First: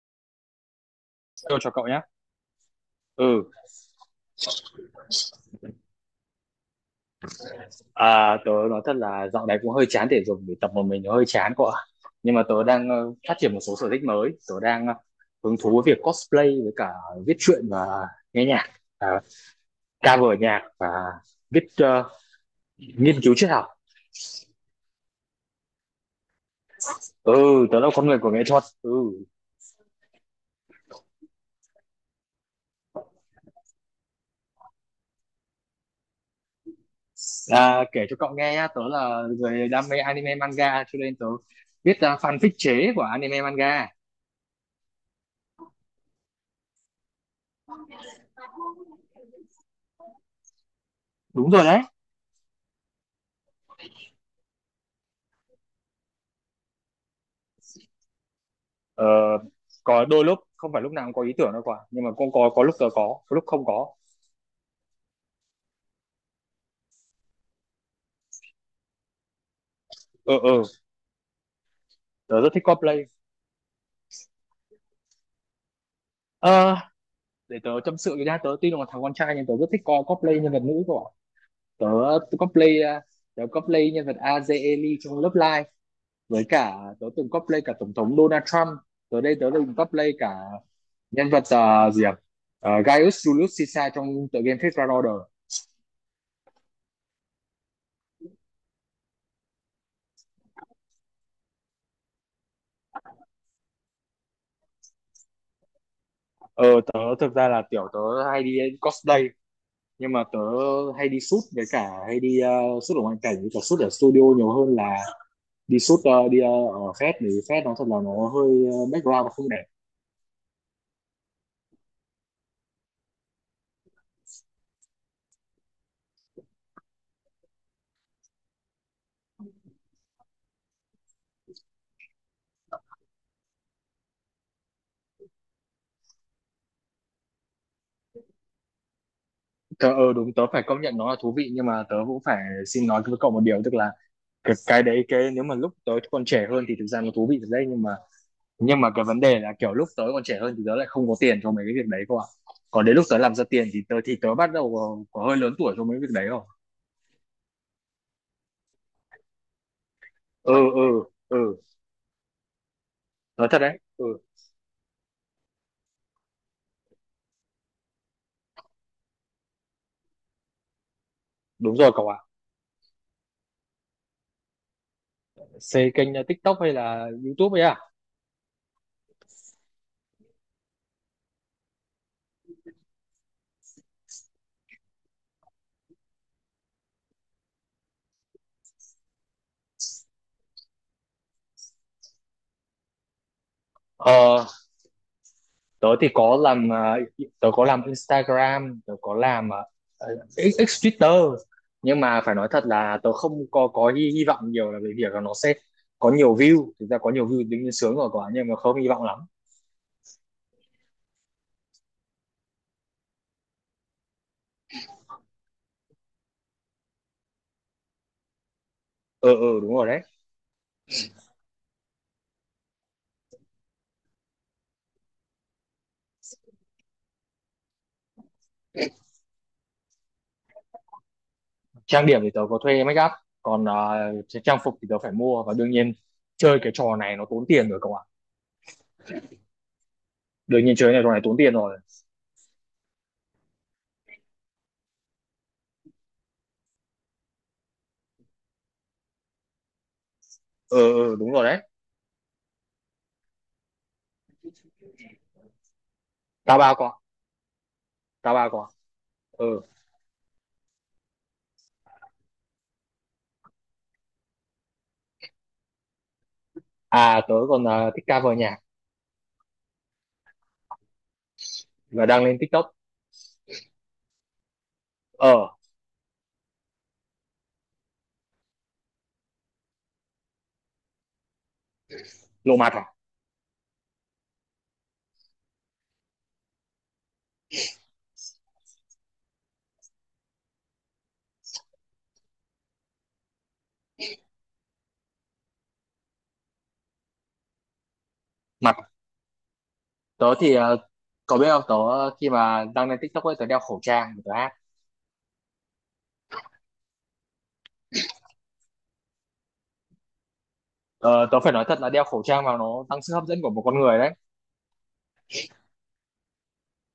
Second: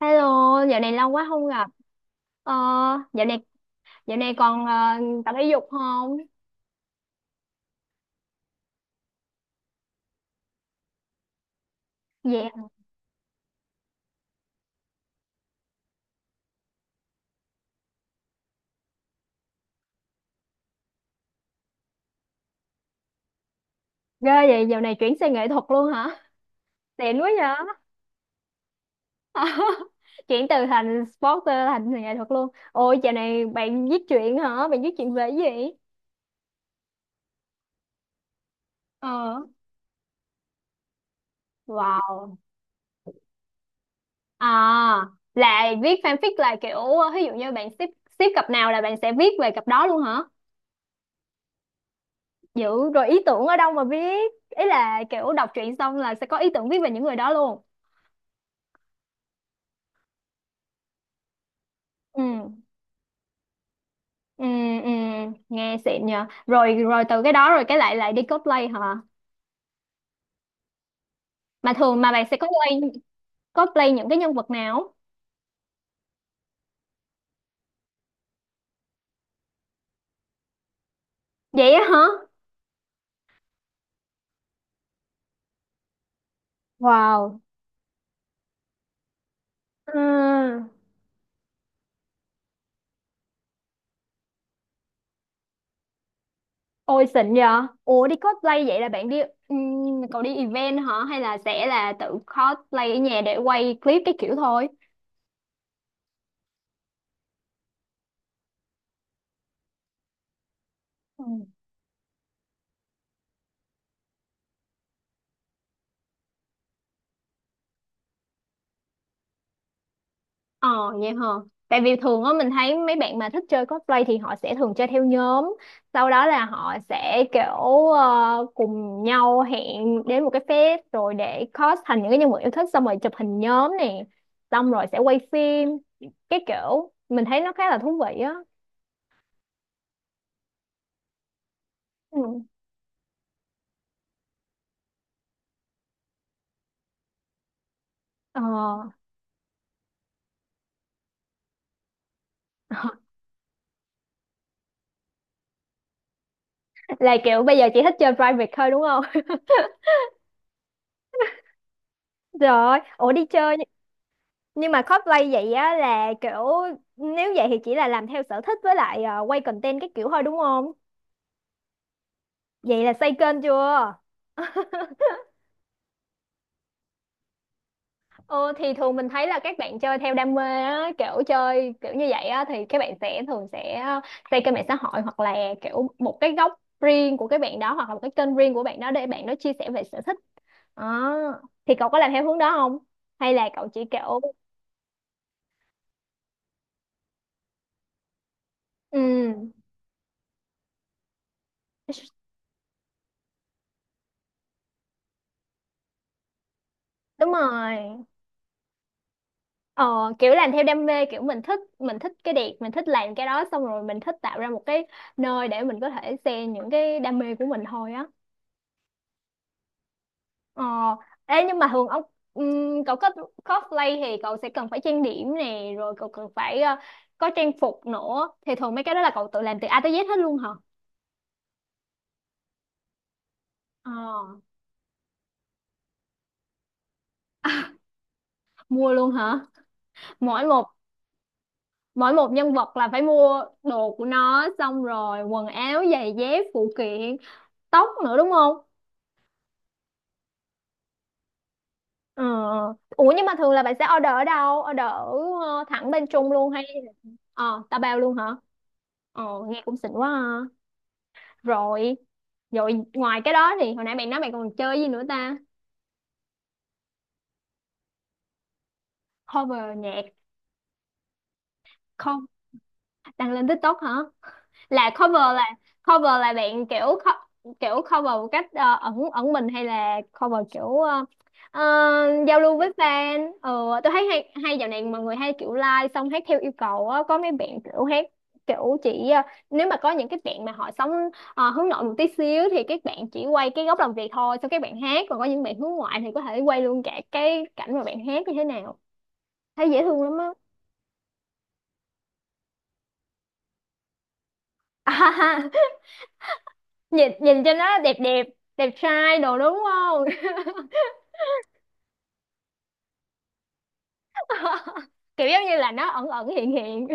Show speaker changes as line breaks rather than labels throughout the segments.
Hello, dạo này lâu quá không
Tôi
gặp.
cho cậu nhé.
Ờ, dạo này
Ừ.
dạo này còn ờ, tập thể dục không?
À, tớ nói thật là dạo này cũng hơi chán thể dục vì tập một mình nó hơi chán cậu ạ. Nhưng mà
Dạ.
tớ đang phát triển một số sở thích mới, tớ đang hứng thú với việc cosplay, với cả viết truyện, và nghe nhạc, à, cover nhạc, và viết ờ, nghiên cứu triết học.
Ghê vậy, dạo này chuyển sang nghệ thuật luôn hả? Xịn quá
Ừ,
vậy.
tớ là con người của nghệ thuật. Ừ.
Chuyển từ thành sporter thành nghệ thuật luôn. Ôi, dạo này bạn viết truyện hả? Bạn viết truyện về cái gì?
À, kể cho cậu nghe nhá, tớ là
Ờ.
người đam mê anime manga, cho nên tớ viết
Wow.
fanfic chế của anime manga.
À, là viết fanfic là kiểu ví dụ như bạn ship ship cặp nào là bạn sẽ viết về cặp đó luôn hả?
Đúng rồi đấy.
Dữ, rồi ý tưởng ở đâu mà viết? Ý là kiểu đọc truyện xong là sẽ có ý tưởng viết về những người đó luôn.
Ờ, có đôi lúc không phải lúc nào cũng có ý tưởng đâu quả, nhưng mà
Ừ.
cũng có lúc tớ có lúc không có.
Ừ, ừ, nghe xịn nhờ. Rồi rồi từ cái đó rồi cái lại lại đi cosplay hả,
ờ ờ
mà thường mà bạn sẽ
Tớ rất thích
cosplay
cosplay.
cosplay những cái nhân vật nào?
Ờ, để tớ tâm sự với nha, tớ tuy là một thằng con trai nhưng tớ rất thích cosplay nhân vật nữ của
Vậy á
tớ,
hả.
tớ cosplay, à, tớ cosplay nhân vật Azeli trong lớp live, với cả tớ từng
Wow.
cosplay cả tổng thống Donald Trump. Tớ đây tớ từng cosplay cả
Ừ.
nhân vật, à, gì à? Ờ, Gaius Julius Caesar trong tựa game Fate Grand Order.
Ôi xịn nhờ. Ủa đi cosplay vậy là bạn đi, ừ, cậu đi event hả hay là sẽ là tự cosplay ở nhà để quay clip cái kiểu thôi?
ờ Tớ thực ra là tiểu tớ hay đi cosplay, nhưng mà tớ hay đi
Ừ.
shoot, với cả hay đi shoot ở ngoại cảnh, với cả shoot ở studio nhiều hơn là đi shoot đi ở fest. Thì fest nó thật là nó hơi, background nó không đẹp.
Ờ vậy hả? Tại vì thường á mình thấy mấy bạn mà thích chơi cosplay thì họ sẽ thường chơi theo nhóm, sau đó là họ sẽ kiểu, cùng nhau hẹn đến một cái fest rồi để cos thành những cái nhân vật yêu thích, xong rồi chụp hình nhóm nè, xong rồi sẽ quay phim. Cái kiểu mình thấy nó khá là thú vị á.
Tớ, đúng, tớ phải công nhận nó là thú vị, nhưng mà tớ cũng phải
Ừ.
xin nói với cậu một điều, tức là cái đấy, nếu mà lúc tớ còn trẻ hơn thì thực ra nó thú vị thật đấy,
Ờ.
nhưng mà cái vấn đề là kiểu lúc tớ còn trẻ hơn thì tớ lại không có tiền cho mấy cái việc đấy cơ ạ. Còn đến lúc tớ làm ra tiền thì tớ bắt đầu có hơi lớn tuổi cho mấy việc đấy. Không.
Là kiểu bây giờ chỉ thích chơi private thôi đúng không?
Ừ. Ừ. Ừ.
Rồi, ủa đi
Nói
chơi
thật
nh-
đấy. Ừ.
nhưng mà cosplay vậy á là kiểu, nếu vậy thì chỉ là làm theo sở thích với lại, quay content cái kiểu thôi đúng không?
Đúng rồi cậu ạ.
Vậy là xây kênh chưa?
Xây kênh TikTok hay là YouTube ấy à?
Ờ thì thường mình thấy là các bạn chơi theo đam mê á, kiểu chơi kiểu như vậy á thì các bạn sẽ thường sẽ, xây kênh mạng xã hội hoặc là kiểu một cái góc riêng của các bạn đó, hoặc là một cái kênh riêng của bạn đó để bạn đó chia sẻ về sở thích. Đó. Thì cậu có làm theo hướng đó không? Hay là cậu chỉ kiểu,
Ờ, tớ thì có làm, uh, tớ có làm Instagram, tớ có làm
ừ
X Twitter, nhưng mà phải nói thật là tớ không có hy vọng nhiều là về việc là nó sẽ có nhiều view. Thực ra có nhiều
đúng
view tính
rồi.
sướng rồi quá nhưng mà không hy vọng lắm.
Ờ kiểu làm theo đam mê, kiểu mình thích, mình thích cái đẹp, mình thích làm cái đó xong rồi mình thích tạo ra một cái nơi để mình có thể share những cái đam mê của mình thôi á.
Ờ. Ừ, ừ, đúng rồi đấy.
Ờ, ê nhưng mà thường ông, cậu có cosplay thì cậu sẽ cần phải trang điểm nè, rồi cậu cần phải, có trang phục nữa. Thì thường mấy cái đó là cậu tự làm từ A tới Z hết luôn hả?
Trang điểm thì tớ có thuê make up, còn
Ờ,
trang phục thì tớ phải mua, và đương nhiên chơi cái trò này nó tốn tiền rồi cậu ạ.
mua luôn hả? Mỗi một
Đương nhiên chơi cái trò này tốn tiền rồi.
mỗi một nhân vật là phải mua đồ của nó, xong rồi quần áo, giày dép, phụ kiện, tóc nữa đúng không?
Ờ. Ừ, ừ, đúng rồi đấy.
Ờ. Ờ. Ủa nhưng mà thường là bạn sẽ order ở đâu? Order thẳng bên Trung luôn
Tao
hay
bao con,
ờ, ta bao luôn
tao
hả?
bao con.
Ờ,
Ừ.
nghe cũng xịn quá ha. Rồi rồi ngoài cái đó thì hồi nãy bạn nói bạn còn chơi gì nữa ta?
À, tớ còn thích cover nhạc
Cover nhạc,
và đăng
co-
lên TikTok.
đăng lên TikTok hả? Là cover là,
Ờ,
cover là bạn kiểu co- kiểu cover một cách, ẩn ẩn mình hay là cover kiểu, ờ, giao lưu
lộ
với
mặt à?
fan. Ừ, tôi thấy hay hay dạo này mọi người hay kiểu like xong hát theo yêu cầu á, có mấy bạn kiểu hát kiểu chỉ, nếu mà có những cái bạn mà họ sống, hướng nội một tí xíu thì các bạn chỉ quay cái góc làm việc thôi xong các bạn hát, còn có những bạn hướng ngoại thì có thể quay luôn cả cái cảnh mà bạn hát như thế
Mặt
nào, thấy dễ thương lắm á.
tớ thì, ờ, cậu biết không, tớ khi mà đăng lên TikTok ấy, tớ đeo khẩu trang để tớ hát.
Nhìn nhìn cho nó đẹp đẹp, đẹp trai đồ đúng không?
Ờ, tớ phải nói thật là đeo khẩu trang vào nó tăng sức hấp dẫn của một con người đấy.
Kiểu giống như là nó ẩn ẩn hiện hiện,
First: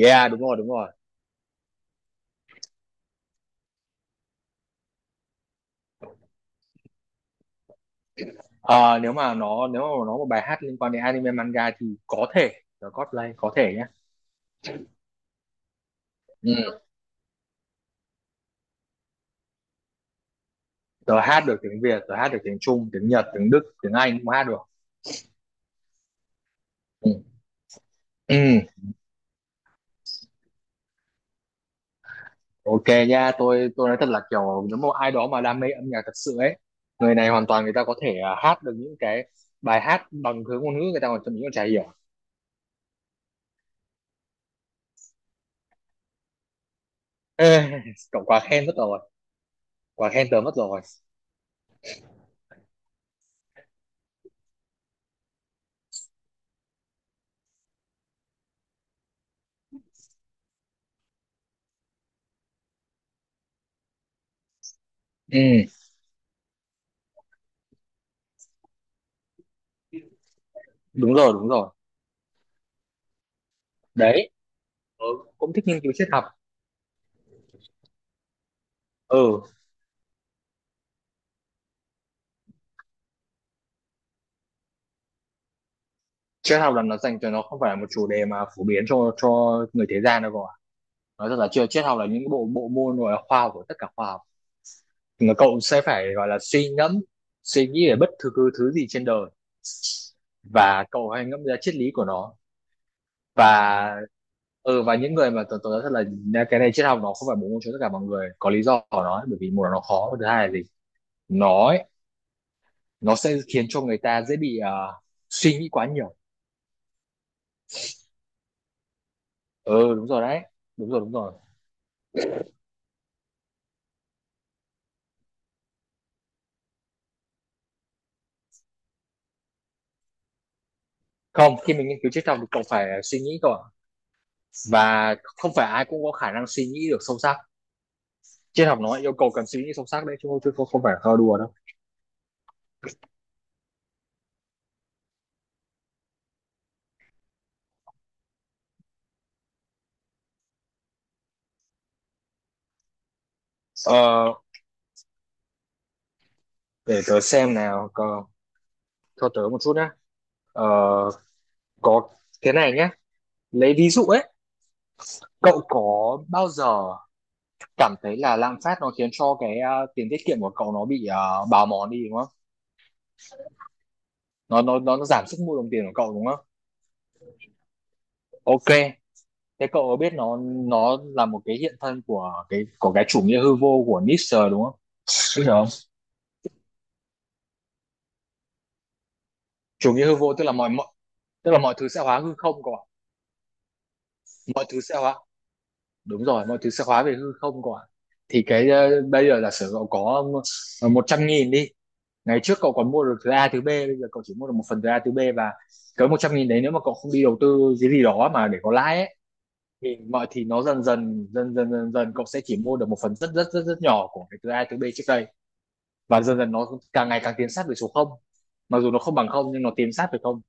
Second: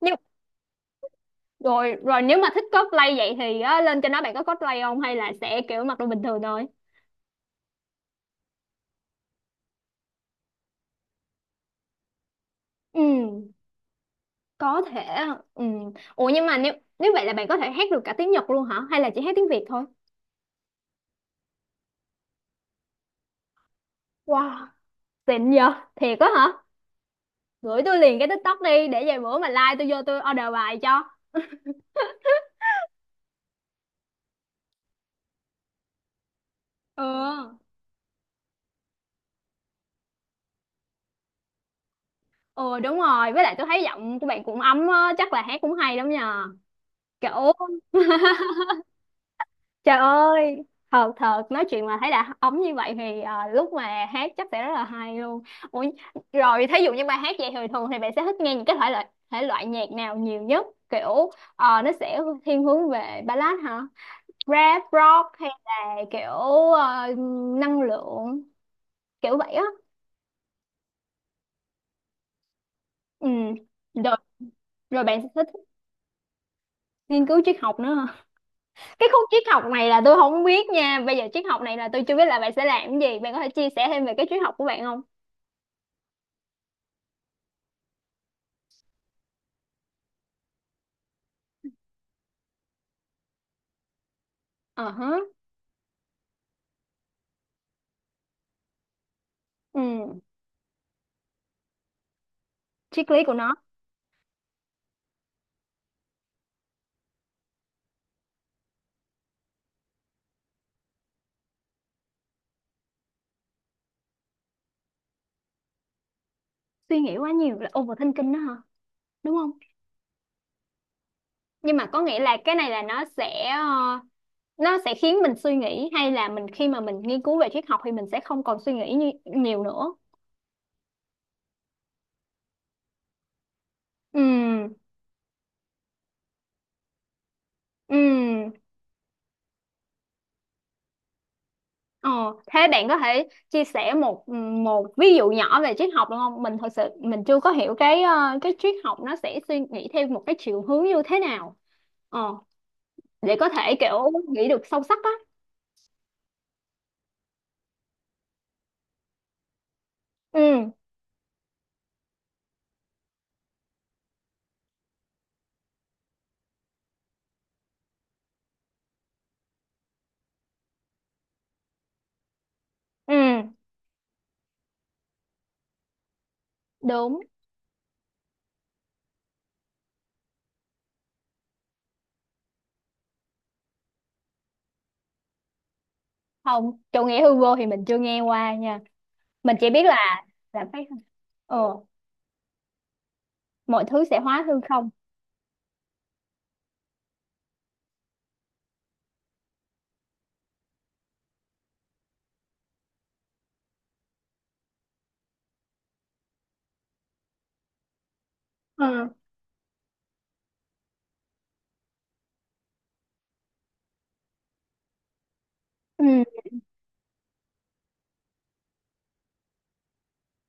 nhưng
đúng rồi, đúng rồi.
rồi rồi nếu mà thích cosplay vậy thì á, lên cho nó bạn có cosplay không hay là sẽ kiểu mặc đồ bình thường thôi?
Ờ, nếu mà nó một bài hát liên quan đến anime manga thì có thể tớ cosplay
Ừ
có thể nhé.
có thể. Ừ ủa nhưng mà nếu
Ừ.
nếu vậy là bạn có thể hát được cả tiếng Nhật luôn hả hay là chỉ hát tiếng Việt thôi?
Tớ hát được tiếng Việt, tớ hát được tiếng Trung, tiếng Nhật, tiếng Đức, tiếng Anh cũng hát được.
Wow, xịn vậy thiệt á hả.
Ừ.
Gửi tôi liền cái TikTok
Ừ.
đi để vài bữa mà like tôi vô tôi order bài cho.
Ok nha, tôi nói thật là kiểu nếu mà ai đó mà đam mê âm nhạc thật sự ấy, người này hoàn
ừ
toàn người ta có thể, à, hát được những cái bài hát bằng thứ ngôn ngữ người ta còn thậm chí còn chả hiểu.
ừ đúng rồi, với lại tôi thấy giọng của bạn cũng ấm á, chắc là hát cũng hay lắm nhờ
Ê,
kiểu.
cậu quá khen mất rồi,
Trời
quá khen tớ mất
ơi,
rồi.
thật thật nói chuyện mà thấy đã ống như vậy thì, lúc mà hát chắc sẽ rất là hay luôn. Ủa, rồi thí dụ như bài hát vậy thì thường thì bạn sẽ thích nghe những cái thể loại nhạc nào nhiều nhất? Kiểu, nó sẽ thiên hướng về ballad hả? Rap, rock hay
Ừ,
là kiểu, ờ, năng lượng kiểu vậy á.
đúng rồi, đúng rồi.
Ừ. Rồi
Đấy,
rồi
tớ
bạn sẽ
cũng
thích
thích nghiên cứu triết học.
nghiên cứu triết học nữa hả? Cái khúc
Ừ,
triết học này là tôi không biết nha. Bây giờ triết học này là tôi chưa biết là bạn sẽ làm cái gì. Bạn có thể chia sẻ thêm về cái triết học của bạn không?
triết học là nó dành cho, nó không phải là một chủ đề mà phổ biến cho người thế gian đâu cậu ạ. Nói thật là chưa, triết học là những bộ bộ môn, rồi là khoa học của tất cả khoa học.
Ờ hả.
Mà cậu sẽ phải gọi là suy ngẫm, suy nghĩ về bất cứ thứ thứ gì trên đời,
Ừ,
và cậu hãy ngẫm ra triết lý của nó.
triết lý của nó.
Và, ừ, và những người mà tôi nói thật là cái này triết học nó không phải bốn môn cho tất cả mọi người, có lý do của nó ấy, bởi vì một là nó khó, và thứ hai là gì, nó ấy, nó sẽ khiến cho người ta dễ bị, à, suy nghĩ quá nhiều.
Suy nghĩ quá nhiều là overthinking đó hả? Đúng không?
Ừ, đúng rồi đấy. Đúng rồi, đúng rồi.
Nhưng mà có nghĩa là cái này là nó sẽ, nó sẽ khiến mình suy nghĩ, hay là mình khi mà mình nghiên cứu về triết học thì mình sẽ không còn suy nghĩ như, nhiều nữa.
Không, khi mình nghiên cứu triết học thì cậu phải suy nghĩ cậu ạ,
Ừ,
và không phải ai cũng có khả năng suy nghĩ được sâu sắc.
ừ.
Triết học nó yêu cầu cần suy nghĩ sâu sắc đấy, chứ không không phải là thơ đùa đâu.
Ờ, thế bạn có thể chia sẻ một, một ví dụ nhỏ về triết học được không? Mình thật sự mình chưa có hiểu cái, cái triết học nó sẽ suy nghĩ theo một cái chiều hướng như thế nào. Ờ, để có thể kiểu
Ờ,
nghĩ được sâu sắc á.
để tớ xem nào, cờ, cho tớ một chút nhé. Ờ,
Ừ,
có, thế này nhé, lấy ví dụ ấy, cậu có bao giờ cảm thấy là lạm phát nó khiến cho cái, ờ, tiền tiết kiệm của cậu nó bị, ờ, bào mòn đi đúng không?
ừ,
Nó giảm sức mua đồng tiền của cậu đúng không?
đúng.
Ok, thế cậu có biết nó là một cái hiện thân của cái, của cái chủ nghĩa hư vô của Nietzsche đúng không? Biết rồi không?
Không, chủ nghĩa hư vô thì mình chưa nghe qua nha, mình chỉ biết
Chủ nghĩa hư vô
là phải.
tức
Ờ
là mọi thứ sẽ hóa hư không cậu ạ.
mọi thứ sẽ hóa hư
Mọi thứ
không.
sẽ hóa, đúng rồi, mọi thứ sẽ hóa về hư không cậu ạ. Thì cái, ờ, bây giờ giả sử cậu có, ờ, một trăm nghìn đi, ngày trước cậu còn mua được thứ A thứ B, bây giờ cậu chỉ mua được một phần thứ A thứ B, và cái một trăm nghìn đấy nếu mà cậu không đi đầu tư cái gì đó mà để có lãi
Ờ,
ấy, thì mọi, thì nó dần dần dần dần dần dần cậu sẽ chỉ mua được một phần rất rất rất rất nhỏ của cái thứ A thứ B trước đây.
ừ,
Và dần dần nó càng ngày càng tiến sát về số không, mặc dù nó không bằng không nhưng nó tiến sát về không.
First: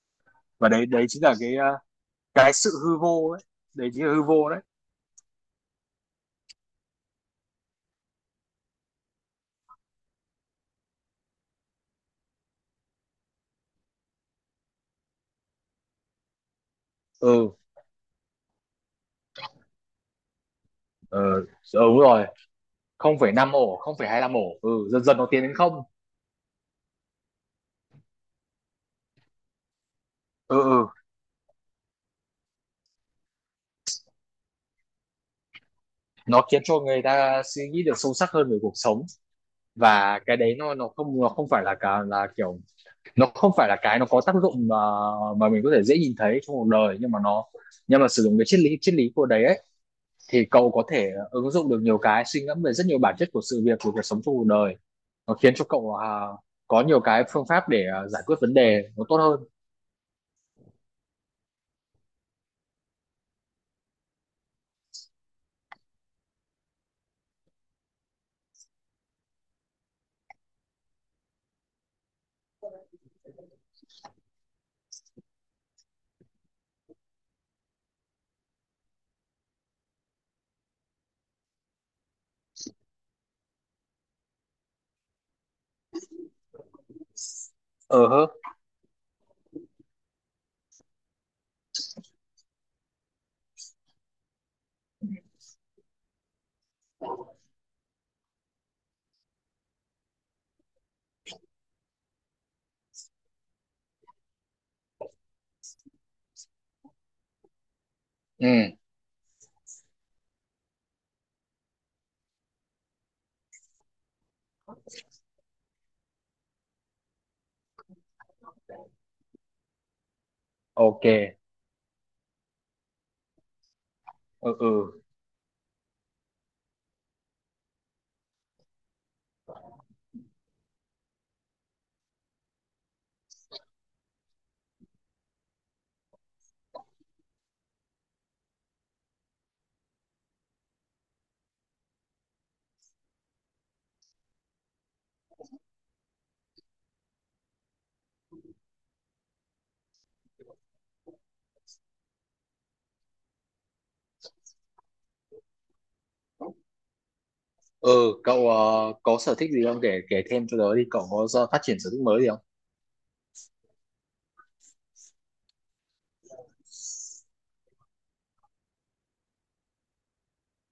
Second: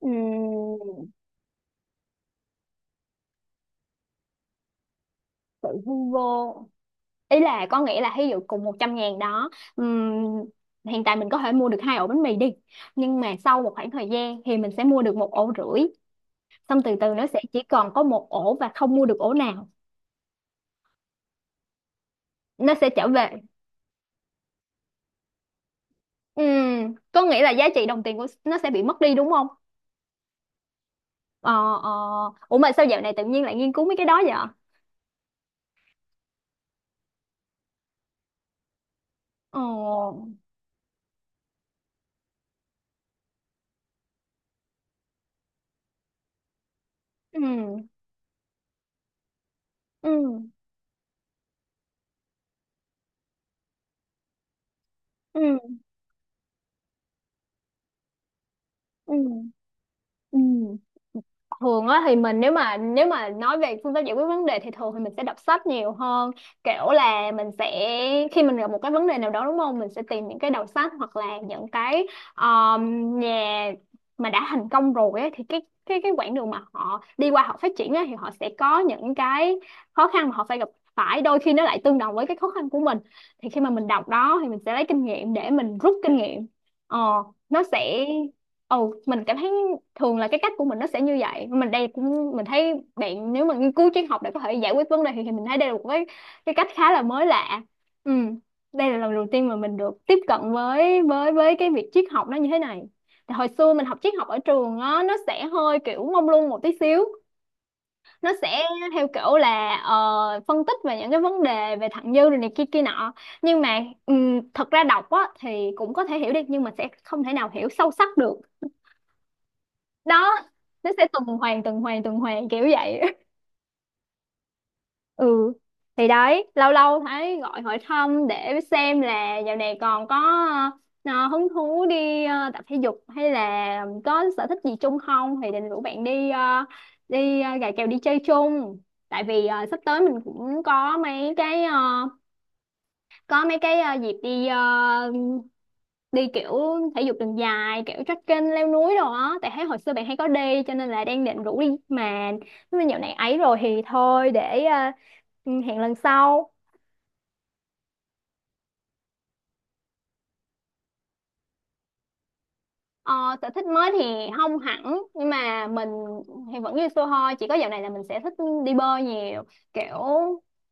ừ,
Và đấy, đấy chính là cái, ờ, cái sự hư vô ấy, đấy chính là hư vô đấy.
sự hư vô. Ý là có nghĩa là ví dụ cùng 100 ngàn đó, ừm, hiện tại mình có thể mua được hai ổ bánh mì đi, nhưng mà sau một khoảng thời gian thì mình sẽ mua được một ổ rưỡi, xong từ từ nó sẽ
Ừ.
chỉ còn có một ổ và không mua được ổ nào,
Ờ, đúng rồi.
nó sẽ trở về.
0,5 ổ, 0,25 ổ, ừ, dần dần nó tiến đến không.
Có nghĩa là giá trị đồng tiền của nó sẽ bị mất đi đúng không?
Ừ. Ừ.
Ờ ờ. Ủa mà sao dạo này tự nhiên lại nghiên cứu mấy cái đó vậy?
Nó khiến cho người ta suy nghĩ được sâu sắc hơn về cuộc sống. Và
Ồ,
cái đấy nó không, nó không phải là cả, là kiểu nó không phải là cái nó có tác dụng mà mình có thể dễ nhìn thấy trong cuộc đời, nhưng mà
ừ,
nó, nhưng mà sử dụng cái triết lý của đấy ấy,
ừ,
thì cậu có thể ứng dụng được nhiều cái suy ngẫm về rất nhiều bản chất của sự việc của cuộc sống trong cuộc đời. Nó
ừ,
khiến
ừ,
cho cậu, à, có nhiều cái phương pháp để, à, giải quyết vấn đề nó
ừ.
tốt hơn.
Ừ. Thường á thì mình, nếu mà nói về phương pháp giải quyết vấn đề thì thường thì mình sẽ đọc sách nhiều hơn, kiểu là mình sẽ, khi mình gặp một cái vấn đề nào đó đúng không, mình sẽ tìm những cái đầu sách hoặc là những cái, nhà mà đã thành công rồi ấy, thì cái quãng đường mà họ đi qua họ phát triển ấy, thì họ sẽ có những cái khó khăn mà họ phải gặp phải, đôi khi nó lại tương đồng với cái khó khăn của mình, thì khi mà mình đọc đó thì mình sẽ lấy kinh nghiệm để mình rút kinh nghiệm. Ờ nó sẽ,
Ờ hơ.
ừ mình cảm thấy thường là cái cách của mình nó sẽ như vậy. Mình đây cũng mình thấy bạn nếu mà nghiên cứu triết học để có thể giải quyết vấn đề thì mình thấy đây là một cái cách khá là mới lạ. Ừ. Đây là lần đầu tiên mà mình được tiếp cận với với cái việc triết học nó như thế này. Thì hồi xưa mình học triết học ở trường á nó sẽ hơi kiểu mông lung một tí xíu, nó
Ừ.
sẽ theo kiểu là, phân tích về những cái vấn đề về thặng dư rồi này kia kia nọ, nhưng mà, thật ra đọc á thì cũng có thể hiểu được nhưng mà sẽ không thể nào hiểu sâu sắc được đó, nó
Ok.
sẽ tuần hoàn tuần hoàn kiểu vậy.
Ừ. Ừ.
Ừ thì đấy, lâu lâu thấy gọi hỏi thăm để xem là dạo này còn có, hứng thú đi, tập thể dục hay là có sở thích gì chung không thì định rủ bạn đi, gà kèo đi chơi chung, tại vì, sắp tới mình cũng có mấy cái, có mấy cái, đi kiểu thể dục đường dài kiểu trekking leo núi đồ á, tại thấy hồi xưa bạn hay có đi cho nên là đang định rủ đi, mà nếu mà dạo này ấy rồi thì thôi để, hẹn lần sau.
Ừ. Cậu, ờ, có sở thích gì không, kể kể thêm cho tớ đi, cậu có do phát triển sở thích mới gì không?
Ờ, sở thích mới thì không hẳn, nhưng mà mình thì vẫn như xưa thôi, chỉ có dạo này là mình sẽ thích đi bơi nhiều, kiểu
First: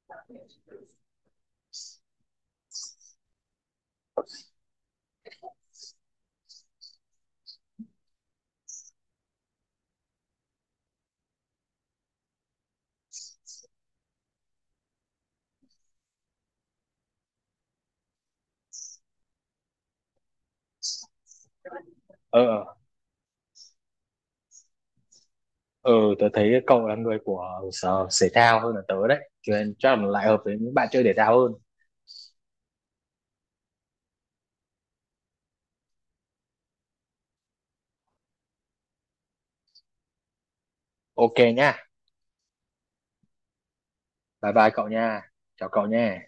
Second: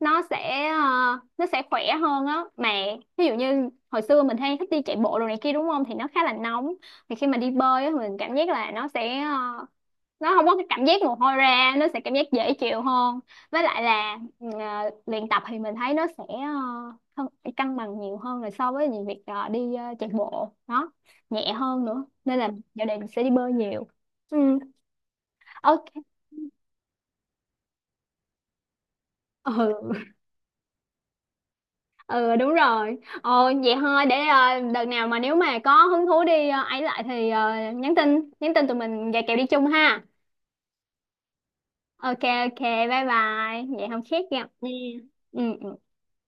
nó sẽ, nó sẽ khỏe hơn á mà. Ví dụ như hồi xưa mình hay thích đi chạy bộ đồ này kia đúng không thì nó khá là nóng, thì khi mà đi bơi á mình cảm giác là nó sẽ, nó không có cái cảm giác mồ hôi ra, nó sẽ cảm giác dễ chịu hơn. Với lại là ừ, luyện tập thì mình thấy nó sẽ, cân cân bằng nhiều hơn là so với những việc, chạy bộ nó nhẹ hơn nữa, nên
Ờ.
là
Ờ.
giờ đây mình sẽ đi bơi nhiều. Ừ.
Ờ,
Ok.
tớ thấy cậu là người của sở thể thao hơn là tớ đấy, cho nên chắc là
Ừ,
lại hợp với những bạn chơi thể thao hơn.
ừ đúng rồi. Ờ vậy thôi để, đợt nào mà nếu mà có hứng thú đi, ấy lại thì, nhắn tin tụi mình gà kèo đi chung ha.
Ok nha.
Ok. Ok. Bye bye vậy không khác gặp
Bye bye
nha.
cậu nha.
Ừ
Chào
ừ.
cậu nha.